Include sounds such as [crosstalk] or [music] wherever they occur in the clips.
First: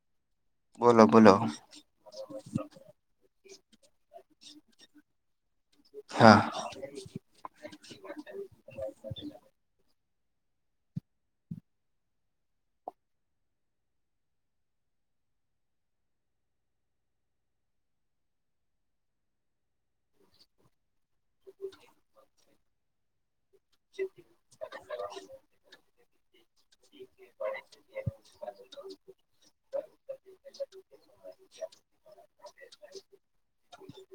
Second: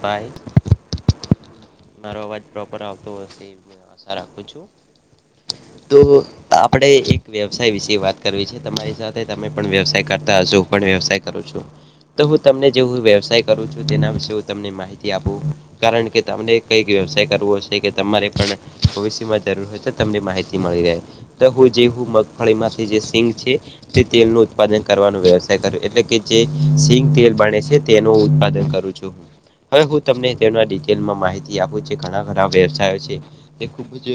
By. બોલો બોલો મારો અવાજ પ્રોપર આવતો હશે. એવી આશા રાખું છું. તો હા [unintelligible] આપડે એક વ્યવસાય વિશે વાત કરવી છે, તમારી તમે પણ વ્યવસાય કરતા હશો હું પણ વ્યવસાય કરું છું. તો હું તમને જે હું વ્યવસાય કરું છું તેના વિશે હું તમને માહિતી આપું. કારણ કે તમને કઈક વ્યવસાય કરવો હશે કે તમારે પણ, ભવિષ્ય માં જરૂર હોય તો તમને માહિતી મળી રહે. તો હું જે હું મગફળી માંથી જે સિંગ છે તે તેલ નું ઉ ઉત્પાદન કરવાનો વ્યવાય કર એટલે કે જે સિંગ તેલ બને છે તેનું ઉત્પાદન કરું છું. હવે હું તમને તેના ડિટેલમાં માહિતી આપું છ ઘણા ઘણા વ્યવસાયો છે તે ખૂબ જ,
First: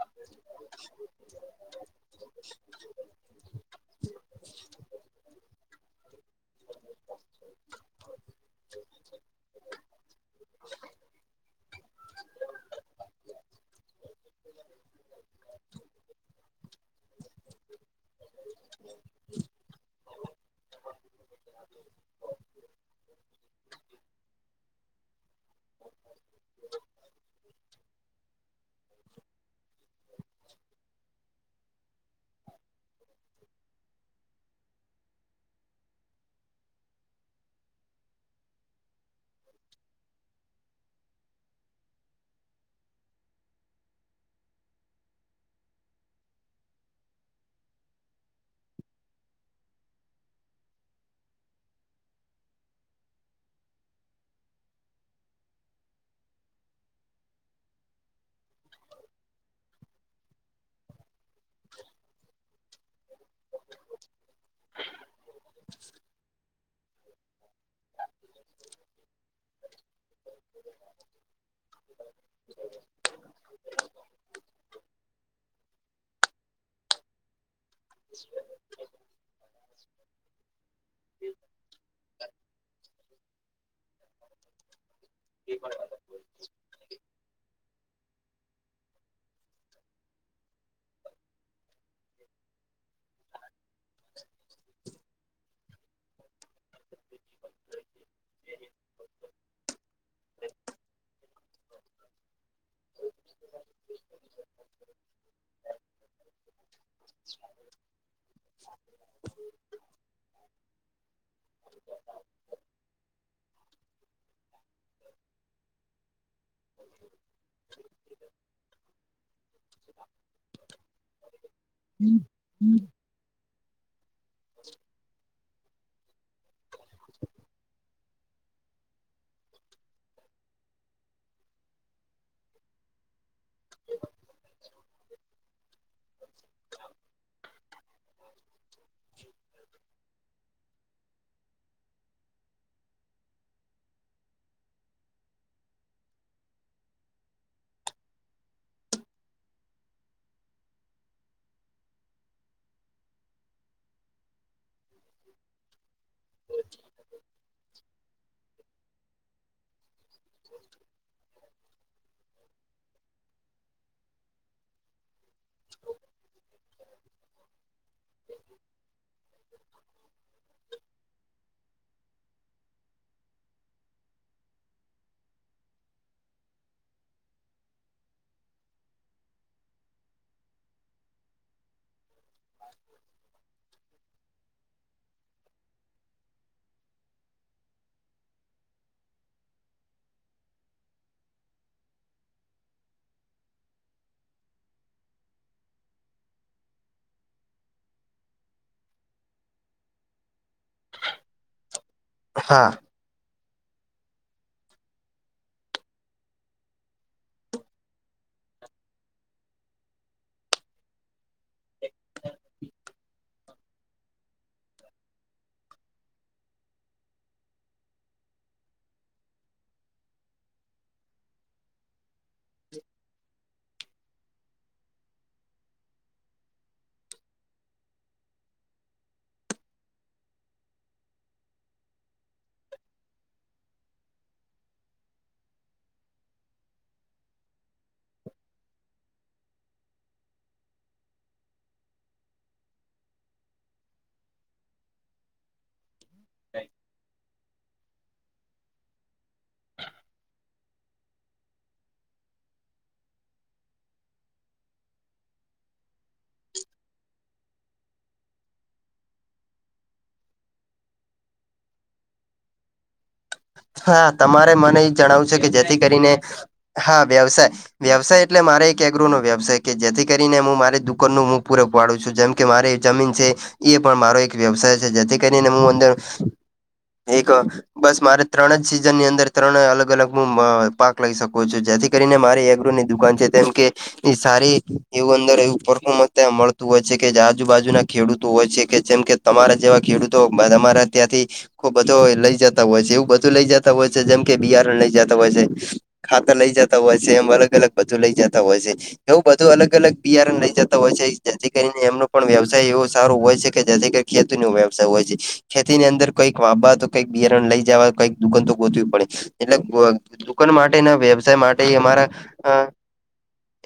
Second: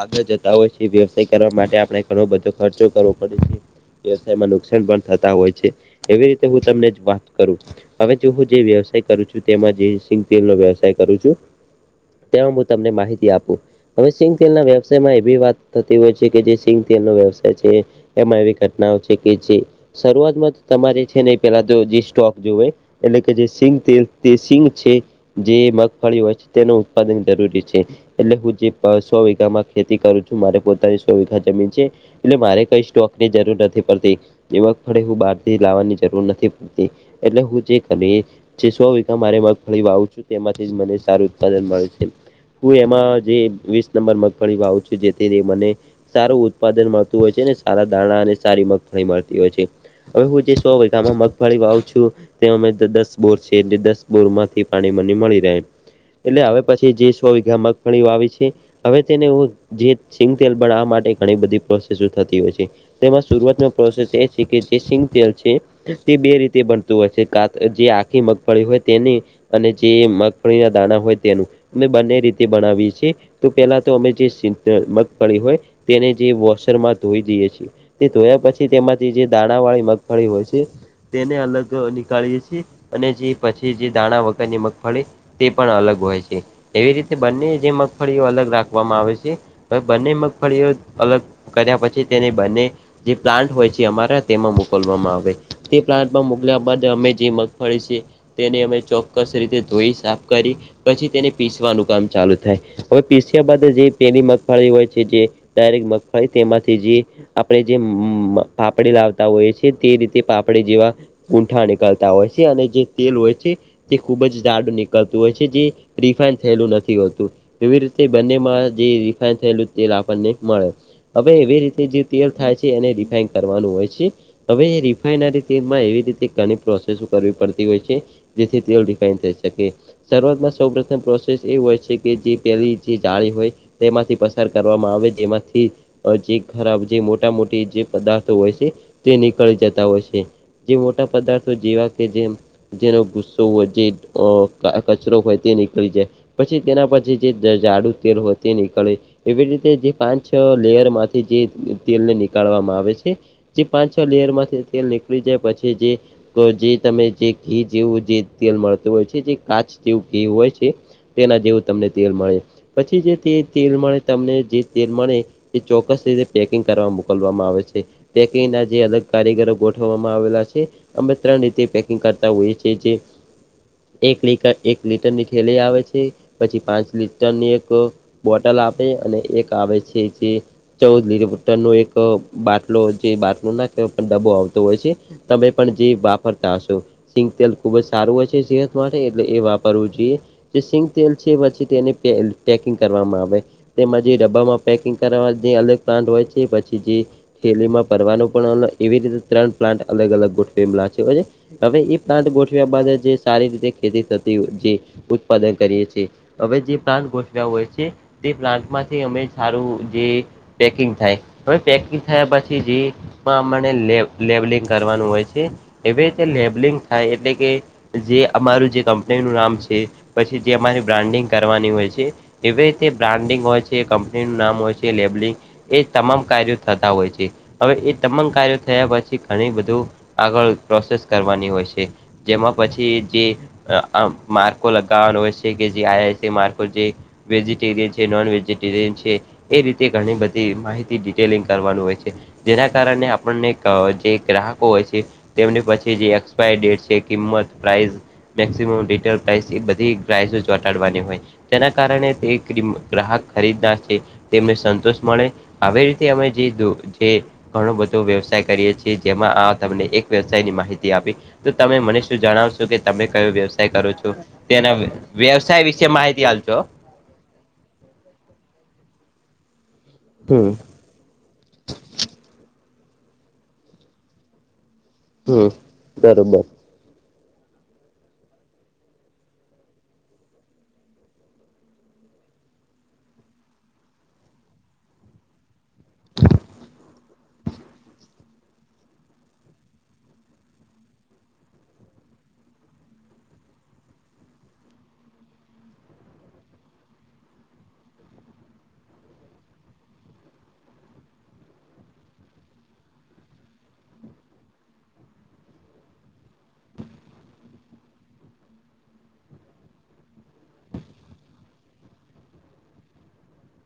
આગળ જતા હોય છે વ્યવસાય કરવા માટે આપણે ઘણો બધો ખર્ચો કરવો પડે છે. વ્યવસાયમાં નુકસાન પણ થતા હોય છે એવી રીતે હું તમને જ વાત કરું હવે જોવું જે વ્યવસાય કરું છું તેમાં જે સિંગતેલ નો વ્યવસાય કરું છું તેમાં હું તમને માહિતી આપું હવે સિંગ તેલ ના વ્યવસાયમાં એવી વાત થતી હોય છે કે જે સિંગ તેલ નો વ્યવસાય છે એમાં એવી ઘટનાઓ છે કે જે શરૂઆતમાં તમારે છે ને એ પેલા તો જે સ્ટોક જોવે એટલે કે જે સિંગ તેલ તે સિંગ છે જે મગફળી હોય છે તેનું ઉત્પાદન જરૂરી છે. એટલે હું જે સો વીઘામાં ખેતી કરું છું મારે પોતાની સો વીઘા જમીન છે. એટલે મારે કઈ સ્ટોક ની જરૂર નથી પડતી મગફડી હું બહારથી લાવવાની જરૂર નથી પડતી એટલે હું જે ઘરની જે સો વિઘા મારે મગફળી વાવું છું તેમાંથી મને સારું ઉત્પાદન મળે છે. હું એમાં જે વીસ નંબર મગફળી વાવું છું જેથી તે મને સારું ઉત્પાદન મળતું હોય છે અને સારા દાણા અને સારી મગફળી મળતી હોય છે. હવે હું જે સો વિઘા માં મગફળી વાવું છું તે અમે તે દસ બોર છે એટલે દસ બોર માંથી પાણી મને મળી રહે એટલે હવે પછી જે સો વિઘા મગફળી વાવી છે. હવે તેને હું જે સિંગ તેલ બનાવા માટે ઘણી બધી પ્રોસેસસો થતી હોય છે તેમાં શરૂવાત માં પ્રોસેસ એ છે કે જે સિંગતેલ છે તે બે રીતે બનતું હોય છે જે આ ની મગફળી હોય તેને અને જે મગ ફળી ના દાણા હોય તેનું અમે બંને રીતે બનાવી છે. તો પેલા તો અમે જે સિંગતેલ મગ પળી હોય તેને જે વોશરમાં ધોઈ દઈએ છીએ. તે ધોયા પછી તેમાંથી જે દાણા વાળી મગફળી હોય છે. તેને અલગ નીકાળીએ છીએ. અને જે પછી જે દાણા વગરની મગફળી તે પણ અલગ હોય છે એવી રીતે બંને જે મગફળીઓ અલગ રાખવામાં આવે છે બંને મગફળીઓ અલગ કર્યા પછી તેને બંને જે પ્લાન્ટ હોય છે અમારા તેમાં મોકલવામાં આવે તે પ્લાન્ટમાં મોકલ્યા બાદ અમે જે મગ મગફળી છે તેને અમે ચોક્કસ રીતે ધોઈ સાફ કરી પછી તેને પીસવાનું કામ ચાલુ થાય હવે પીસ્યા બાદ જે પેલી મગફળી હોય છે તે ડાયરેક્ટ મગફળી તેમાંથી જે આપણે જે પાપડી લાવતા હોઈએ છીએ તે રીતે પાપડી જેવા ઊંઠા નીકળતા હોય છે અને જે તેલ હોય છે તે ખૂબ જ દાડું નીકળતું હોય છે જે રિફાઈન થયેલું નથી હોતું એવી રીતે બંનેમાં જે થયેલું તેલ આપણને મળે હવે એવી રીતે જે તેલ થાય છે એને રિફાઈન કરવાનું હોય છે. હવે રિફાઈનરીમાં એવી રીતે ઘણી પ્રોસેસ કરવી પડતી હોય છે જેથી તે રિફાઈન થઈ શકે શરૂઆતમાં સૌ પ્રોસેસ એ હોય કે જે પેલી જે જાળ હોય તેમાંથી પ્રસાર કરવામાં આવે જેમાંથી જે ખરાબ જે મોટા મોટી જે પદાર્થો હોય છે તે નીકળી જતા હોય છે. જે પદાર્થો જેવા જેમ જેનો ગુસ્સો હોય જે કચરો હોય તે નીકળી જાય પછી તેના પછી જે જાડુ તેલ હોય તે નીકળે એવી રીતે જે પાંચ લેયર માંથી જે તેલ ને નીકળવામાં આવે છે. જે પાંચ છ લેયર માંથી તેલ નીકળી જાય પછી જે જે અને જે ઘી જેવું જે તેલ મળતું હોય છે જે કાચ જેવું ઘી હોય છે તેના જેવું તમને તેલ મળે પછી જે તે તેલ મળે તમને જે તેલ મળે એ ચોક્કસ રીતે પેકિંગ કરવા મોકલવામાં છે પેંકીગ ના જે અલગ કારીગરો ગોઠવવામાં આવેલા છે અમે ત્રણ રીતે કરતા હોય છે જે એક લીટર એક લીટરની થેલી આવે છે પછી પાંચ લીટરની એક બોટલ આપે અને એક આવે છે જે ચૌદ લીટર નો એક બાટલો જે બાટલો ના કેવાય ડબો આવતો હોય છે તમે પણ જે વાપર રતા હશો સિંગ તેલ ખુબ જ સારું હોય છે સેહદ માટે એટલે એ વાપરવું જોઈએ જે સિંગ તેલ છે પછી તેને પેકિંગ કરવામાં આવે તેમાં જે ડબ્બામાં પેકિંગ કરવા જે અલગ પ્લાન્ટ હોય છે પછી જે થેલીમાં ભરવાનું પણ એવી રીતે ત્રણ પ્લાન્ટ અલગ અલગ ગોઠાવેલા છે હવે એ પ્લાન્ટ હા ગોઠવ્યા બાદ જે સારી રીતે ખેતી થતી જે ઉત્પાદન કરીએ છ છીએ હવે જે પ્લાન્ટ ગોઠવ્યા હોય છે તે પ્લાન્ટ માંથી અમે સારું જે પેકિંગ થાય હવે પેકિંગ થયા પછી જે એમાં અમારે લેબલિંગ કરવાનું હોય છે એવી રીતે લેબલિંગ થાય એટલે કે જે અમારું જે કંપની નું નામ છે પછી જે અમારી બ્રાન્ડિંગ કરવાની હોય છે એવી રીતે બ્રાન્ડિંગ હોય છે કંપનીનું નામ હોય છે લેબલિંગ એ તમામ કાર્યો થતા હોય છે હવે એ તમામ કાર્યો થયા પછી ઘણી બધું આગળ પ્રોસેસ કરવાની હોય છે જેમાં પછી જે અ માર્કો લગાવવાનો હોય છે કે જે આ છે માર્કો જે વેજિટેરિયન છે નોન વેજિટેરિયન છે એ રીતે ઘણી બધી માહિતી ડિટેલિંગ કરવાનું હોય છે જેના કારણે આપણને જે ગ્રાહકો હોય છે તેમને પછી જે એક્સપાયરી ડેટ છે કિંમત પ્રાઇસ મેક્સિમમ ડીટેલ પ્રાઇસ એ બધી પ્રાઇસો ચોટાડવાની હોય તેના કારણે તે ગ્રાહક ખરીદનાર છે તેમને સંતોષ મળે આવી રીતે અમે જે ધું જે ઘણો બધો વ્યવસાય કરીએ છીએ જેમાં આ તમને એક વ્યવસાય ની માહિતી આપી તો તમે મને શું જણાવશો કે તમે કયો વ્યવસાય કરો હા છો તમારે તેના મને એ જણાવું છે કે વ્યવસાય જેથી વિશે કરીને માહિતી આપજો હા વ્યવસાય વ્યવસાય એટલે મારે એક એગ્રો નો વ્યવસાય કે જેથી કરીને હું મારી દુકાન નું મુ પૂરે પાડું છું જેમ કે મારી જમીન છે એ પણ મારો એક વ્યવસાય છે જેથી કરીને હમ હું અંદર ખબર એક બસ મારે. ત્રણ જ સિઝન ની અંદર ત્રણ અલ અલગ હું અ પાક લઈ શકું છું જેથી કરીને મારી એગ્રો ની દુકાન છે. જેમ કે એ સારી એવું અંદર એવું પરફોમસ ત્યાં મળતું હોય છે કે જે આજુબાજુનાં ખેડૂતો હોય છે કે જેમ કે... તમારા જેવા ખેડૂતો અમારા ત્યાંથી ખુબ બધો લઈ જતા હોય છે એવું બ બધુ લઈ જતા હોય છે, જેમ કે બિહારણ લઈ જતા હોય છે. ખાતર લઇ જતા હોય છે એમ અલગ અલગ બધું લઇ જતા હોય છે. એવું બધું અલગ અલગ બિયારણ લઈ જતા હોય છે, જેથી કરીને એમનો પણ વ્યવસાય એવો સારો હોય છે, કે જેથી કંઈક ખેતી નો વ્યવસાય હોય છે. ખેતી ની અંદર કઈક વાવા તો કઈક બિયારણ લઈ જવા કઈ... દુકાન તો ગોતવી પડે એટલે દુકાન માટે ના વ્યવસાય માટે અમારા અ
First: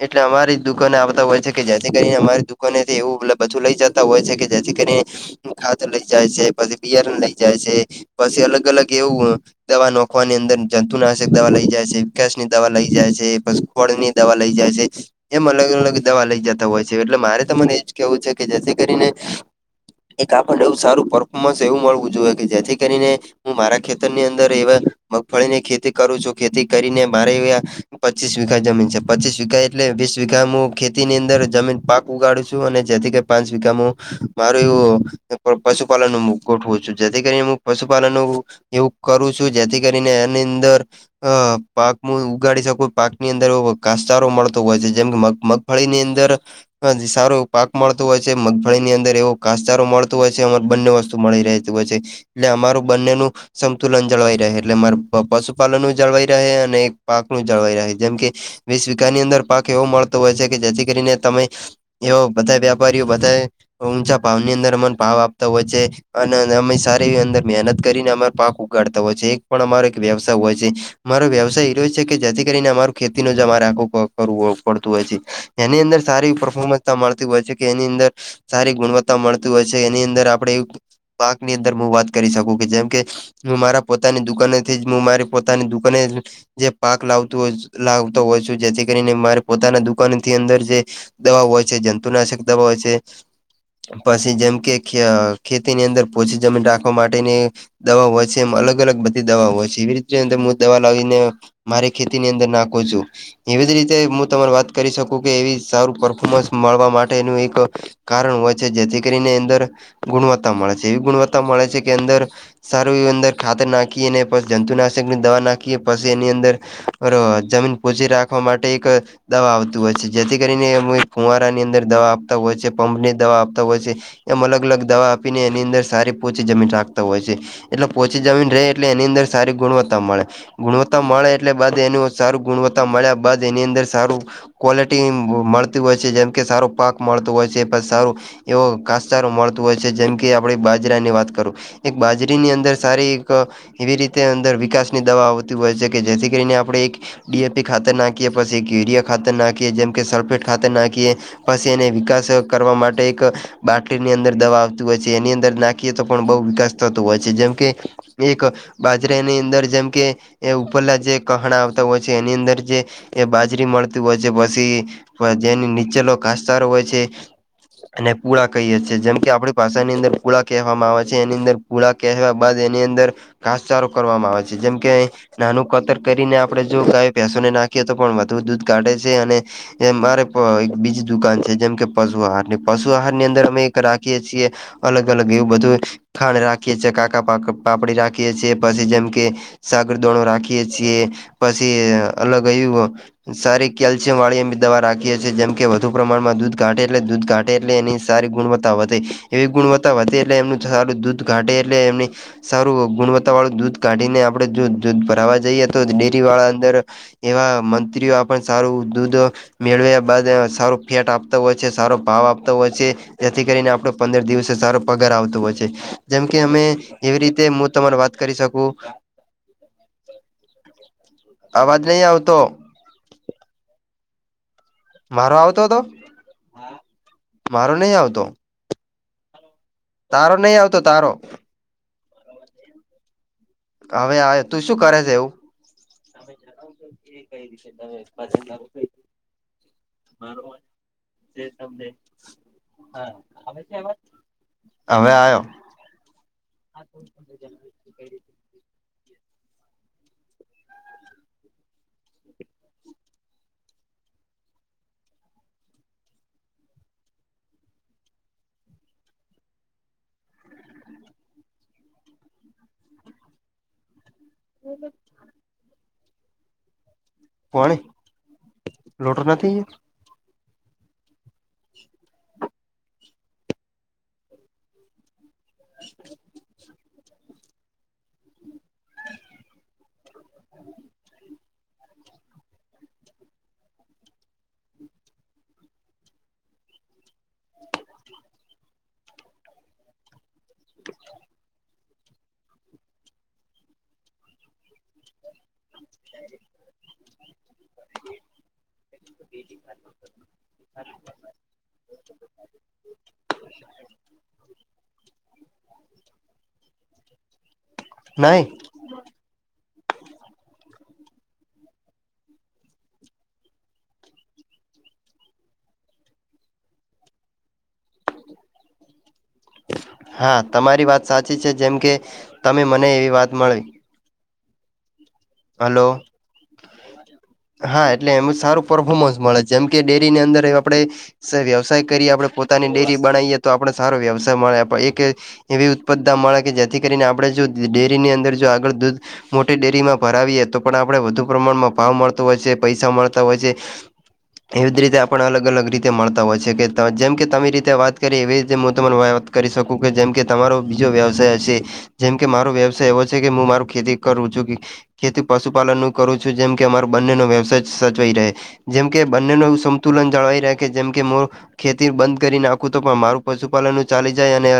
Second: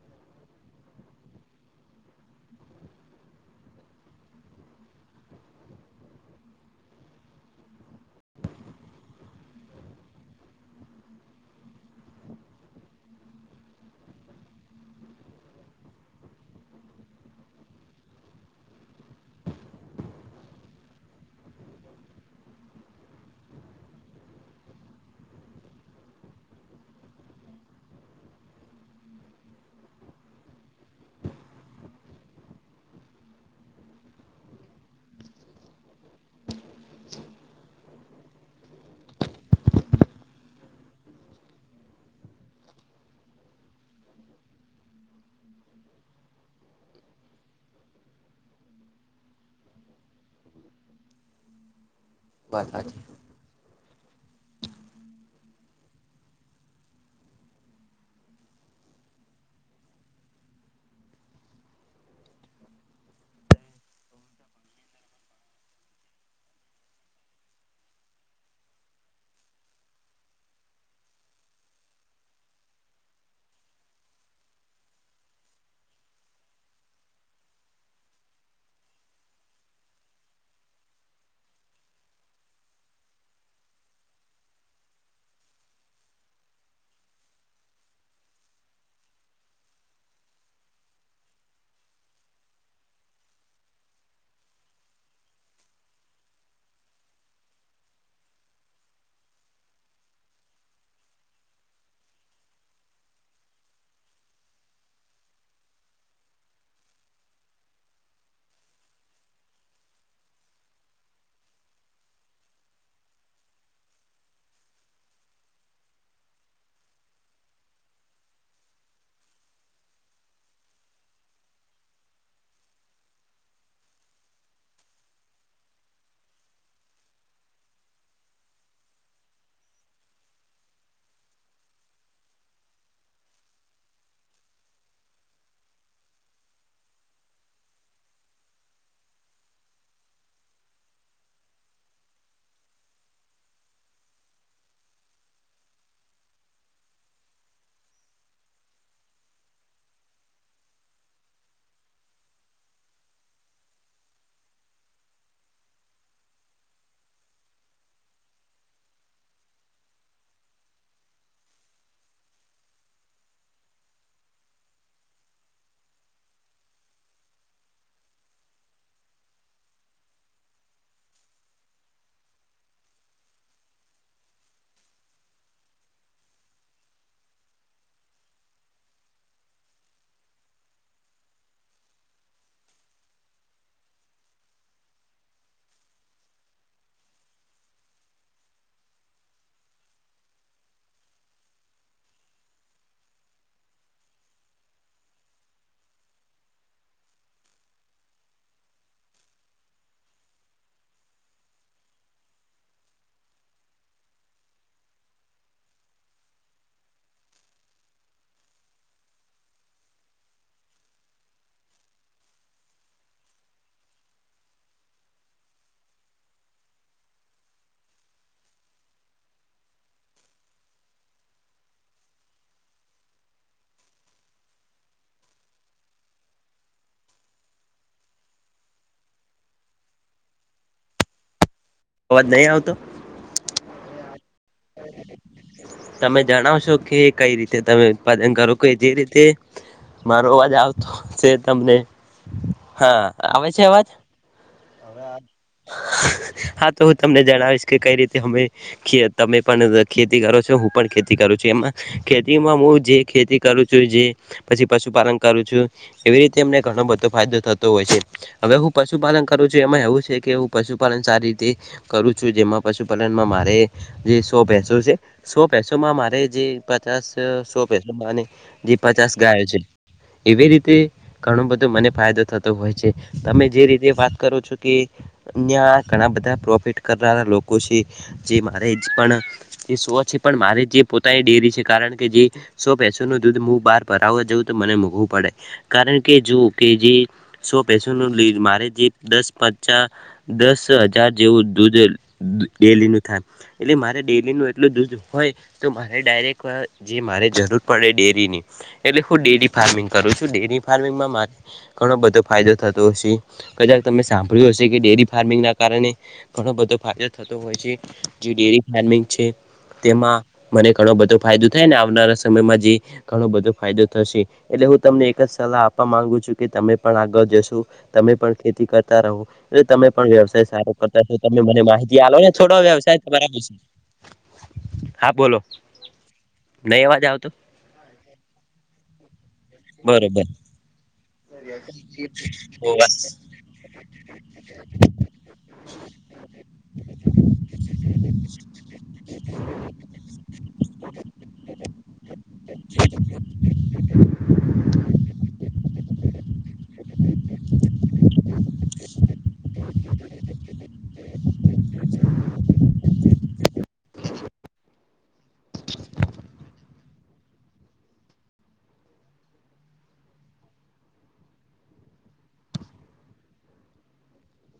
એટલે અમારી દુકને આવતા હોય છે કે જેથી કરીને અમારી દુકાકનેથી એવું બધું લઈ જ તા હોય છે કે જેથી કરીને. ખાતર લઈ જાય છે, પછી બિયારણ લઈ જાય છે, પછી અલગ અલગ એવું. દવા નોખવાની અંદર જંતુનાશક દવા લઈ જાય છે, વિકાસ ની દવા લઈ જાય છે, પ ફડ ની દવા લઈ જાય છે. એમ અલગ અલગ દવા લઈ જતા હોય છે. એટલે મારે તમને એજ કેવું છે કે જેથી કરીને. એક આપણને એવું સારું પરફોર્મન્સ એવું મળવું જોઈએ કે જેથી કરીને હું મારા ખેત રની અંદર એવા મગફળી ની ખેતી કરું છું ખેતી કરીને મારે એવા. પચીસ વીધા એટલે જમીન પચીસ વીધા એટલે વીસ વીધા હું ખેતી ની અંદર જમીન પાક ઉગાડું છું અને જેથી. પાંચ વીઘામ મારું એવું પશુપાલન નું મુ ગોઠવું છું જેથી કરીને હું પશુપાલન નું. એવું કરું છું જેથી કરીને એની અંદર. અ પાકમ ઉગાડી શકુ પાકની અંદર અ ઘાસચારો મળતો હોય છે જેમ કે મગ મગ. ફળી ની અંદર. [unintelligible] સારું એવું પાક મળતું હોય છે. મગફળી ની અંદર એવો ઘાસચારો મળતો હોય છે એ બંને વસ્તુ મળી રહે. છે એટલે અમારું બંનેનું. સંતુલન જળવાઈ રહે એટલે માર પશુપાલન નું જળવાઈ રહે અને પાક નું જળવાઈ રહે જેમ કે. વીસ વિઘાની અંદર પાક એવો મળતો હોય છે કે જેથી કરીને તમે. એવો બધા વ્યાપારીઓ બધાય. ઊંચા ભાવની અંદર અમન ભાવ આપતા હોય છે અને અમે સારી એ અંદર મહેનત કરીને અમ પાક ઉગાડતા હોય છે, એક પણ અમારો એક વ્યવસાય હોય છે. મારો વ્યવસાય એરિયો છે કે જેથી કરીને અમારું ખેતી ન [unintelligible] રાખું કરવું પડતું હોય છે. એની અંદર સારી પરર્ફોર્મન્સતા મળતી હોય છે કે એની અંદર. સારી ગુણવત્તા મળતી હોય છે એની અંદર આપડે. પાક ની અંદર મુ વાત કરી શકું કે જેમ કે, હું મારા પોતાની દુકાને થી જ હું મારી પોતાની દુકાને. જે પાક લાવતું [unintelligible] લાવતો હોય છું. જેથી કરીને મારે પોતાના દુકાન થી અંદર જે, દવા હોય છે, જંતુનાશક દવા હોય છે, પછી જેમ કે ખ્ય ખેતીની અંદર પોછી રાખવા માટેની દવા હો છે એમ અલગ અલગ બધી દવાઓ હોય છે. એવી રીત અંદર હું દવા લાવીને મારી ખેતી ની અંદર નાખું છું. એવી જ રીતે મુ તમન વાત કરી શકું કે એવી સારું પરફોમન્સ મળવા માટેનું એક. કારણ હોય જેથી કરીને અંદર ગુણવત્તા મળે છે એવી ગુણવત્તા મળે છે કે અંદર સાર અંદર ખાતર નાખી, ને પસ જંતુનાશકની દવા નાખીએ, પછી એની અંદર. જમીન પોચી રાખવા માટે એક. દવા આવતું હોય છે જેથી કરીને એનુ એક ફુવારાની અંદર દવા આપતા હોય છે, પંપ ની દવા આપતા હોય છે. એમ અલગ દવા આપીને એની અંદર સારી પોચી જમીન રાખતા હોય છે. એટલે પોચી જમીન રહે એટલે એની અંદર સારી ગુણવત્તા મળે. ગુણવત્તા મળે એટલે બાદ એનું સારું ગુણવત્તા મળ્યા બાદ એની અંદર સારું. ક્વોલિટી મળતી હોય છે જેમ કે સારો પાક મળતું હોય છે પછી સારું. એવો ઘાસચારો મળતું હોય છે. જેમ કે આપડે બાજરા ની વાત કરું એક બાજ રી ની અંદર સારી એક એવી રીતે અંદર વિકાસની દવા આવતી હોય છે. કે જેથી કરીને આપણે એક, ડીએપી ખાતર નાખીએ પછી એક યુરિયા ખાતર નાખીએ જેમ કે સલ્ફેટ ખાતર નાખીએ. પસીએને વિકાસ કરવા માટે એક, બાટલીની અંદર દવા આવતી હોય છે એની અંદર નાખીએ તો પણ બહુ વિકાસ થતો હોય છે જેમ કે, એક બાજરાની અંદર જેમ કે ઉપરલા જે કહણા આવતા હોય છે. એની અંદર જે, એ બાજરી મળતી હોય છે. પછી જેની નીચેલો ઘાસચાર હોય છે. એને પુળા કહીએ જેમ કે આપડી ભાષા ની અંદર પુળા કહેવામાં આવે છે એની અંદર પુળા કહેવા બાદ એની અંદર ઘાસચારો કરવામાં આવે છે જેમ કે નાનું કતર કરીને આપડે જો ગાય ભેંસોને નાખીએ તો પણ વધુ દૂધ કાઢે છે અને એ મારે એક બીજી દુકાન છે જેમ કે પશુ આહાર ને પશુ આહાર ની અંદર અમે એક રાખીએ છીએ. અલગ અલગ એવું બધું ખાંણ રાખીએ છીએ કાકા પાપડી રાખીએ છીએ પછી જેમ કે સાગર દોણો રાખીએ છીએ પછી અલગ એવું સારી કેલ્શિયમ વાળી અમે દવા રાખીએ છીએ જેમ કે વધુ પ્રમાણમાં દૂધ કાઢે એટલે દૂધ કાઢે એટલે એની સારી ગુણવત્તા વધે એવી ગુણવત્તા વધે એટલે એમનું સારું દૂધ કાઢે એટલે એમ સારું ગુણવત્તા વાળું દૂધ કાઢીને આપડે જો દૂધ ભરાવા જઈએ તો ડેરી વાળા અંદર એવા મંત્રીઓ આપણે સારૂ દૂધ મેળવ્યા બાદ સારું ફેટ આપતો હોય છે સારો ભાવ આપતો હોય છે. જેથી કરીને આપડો પંદર દિવસે સારો પગાર આવતો હોય છે. જેમકે અમે એવી રીતે મુત તમાર વાત કરી શકું અવાજ નહીં આવતો. મારો આવતો તો મારો નહીં આવતો. તારો નહી આવતો તારો અવાજ નહીં આવતો. હવે આવે તું શું કરે છે એવું તમે જણાવશો કે કંઈ રીતે તમે ઉત્પાદન કરો કે જે રીતે મારો અવાજ આવતો છે તમને હા આવે છે અવાજ હવે હા તો હું તમને જણાવીશ કે કઈ રીતે અમે ખે તમે પણ ખેતી કરો છો હું પણ ખેતી કરું છું એમાં ખેતીમાં હું જે ખેતી કરું છું જે પછી પશુપાલન કરું છું એવી રીતે અમને ઘણો બધો ફાયદો થતો હોય છે. હવે હું પશુપાલન કરું છું એમાં એવું છે કે હું પશુપાલન સારી રીતે કરું છું જેમાં પશુપાલનમાં મારે જે સો ભેસો છે સો ભેસોમાં મારે જે પચાસ સો કોણ ભેંસો નાની જે પચાસ લોટો ગાયો નથી છે. એવી રીતે ઘણો બધો મને ફાયદો થતો હોય છે તમે જે રીતે વાત કરૂં છું કે નેયા ઘણા બધા પ્રોફિટ કરનારા લોકો શી જે મારે પણ તે સો છે પણ મારે જે પોતાની ડેરી છે કારણ કે જે સો ભેંસો નું દૂધ મુ બહાર ભરાવવા જઉં તો મને મૂઘુ પડે. કારણ કે જો કે જે સો ભેંસો નીલ મારે જે દસ પચા દસ હજાર જેવું દૂધ ડેલી નું થાય. એટલે મારે ડેલી નું એટલું દૂધ હોય તો મારે ડાયરેક્ટ જે મારે જરૂર પડે ડેરી ની એટલે હું ડેરી ફાર્મિંગ કરું છું ડેરી ફાર્મિંગમાં મારે ઘણો બધો ફાયદો થતો હશે. કદાચ તમે સાંભળ્યું હશે કે ડેરી ફાર્મિંગના કારણે ઘણો બધો ફાયદો થતો હોય છે. જે નહી ડેરી ફાર્મિંગ છે. તેમાં મને ઘણો બધો ફાયદો થાય ને આવનારા સમયમાં જે ઘણો બધો ફાયદો થશે એટલે હું તમને એક જ સલાહ આપવા માંગુ છું કે તમે પણ આગળ જશો તમે પણ ખેતી કરતા રહો. તમે પણ હા વ્યવસાય સારો તમારી વાત કરતા છો સાચી તમે છે મને જેમ કે માહિતી આલોને છોડો તમે મને વ્યવસાય એવી તમારા વાત વિશે મળી હા બોલો. હલો. નહીં અવાજ આવતો હા એટલે એમ સારુ પર્ફોર્મન્સ મળે જેમકે ડેરીની બરોબર અંદર આપડે સ વ્યવસાય કરીએ આપડે પોતાની ડેરી બણાઈએ તો આપણે સારો વ્યવસાય મળે આપે એક કે એવી ઉત્પદ્ધા મળે કે જેથી કરીને આપણે જો ડેરીની અંદર જો આગળ દૂધ મોટી ડેરીમાં ભરાવીએ તો પણ આપણે વધુ પ્રમાણમાં ભાવ મળતો હોય છે પૈસા મળતા હોય છે. એવી જ રીતે આપણ અલગ અલગ રીતે મળતા હોય છે કે જેમ કે તમે રીતે વાત કરીએ એવી રીતે મું તમન વાત કરી શકું કે જેમ કે તમારો બીજો વ્યવસાય હશે. જેમ કે મારો વ્યવસાય એવો છે કે હું મારું ખેતી કરું છું કે ખેતી પશુપાલનનું કરું છું જેમ કે અમા ર બંનેનો વ્યવસાય સચવાઈ રહે જેમ કે બંનેનું એવું સંતુલન જળવાઈ રહે છે કે જેમ કે મું ખેતી બંધ કરી નાખું તો પણ મારું પશુપાલન ચાલી જાય અને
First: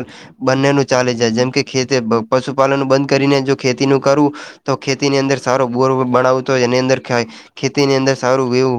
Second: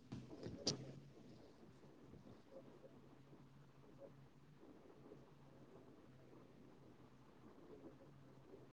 બંનેનું ચાલી જાય જેમ કે ખેતી પશુપાલનનું બંધ કરીને જો ખેતીનું કરું તો ખેતીની અંદર સારો બોર બણાઉ તોય એની અંદર ખે ખેતીની અંદર સારું એવું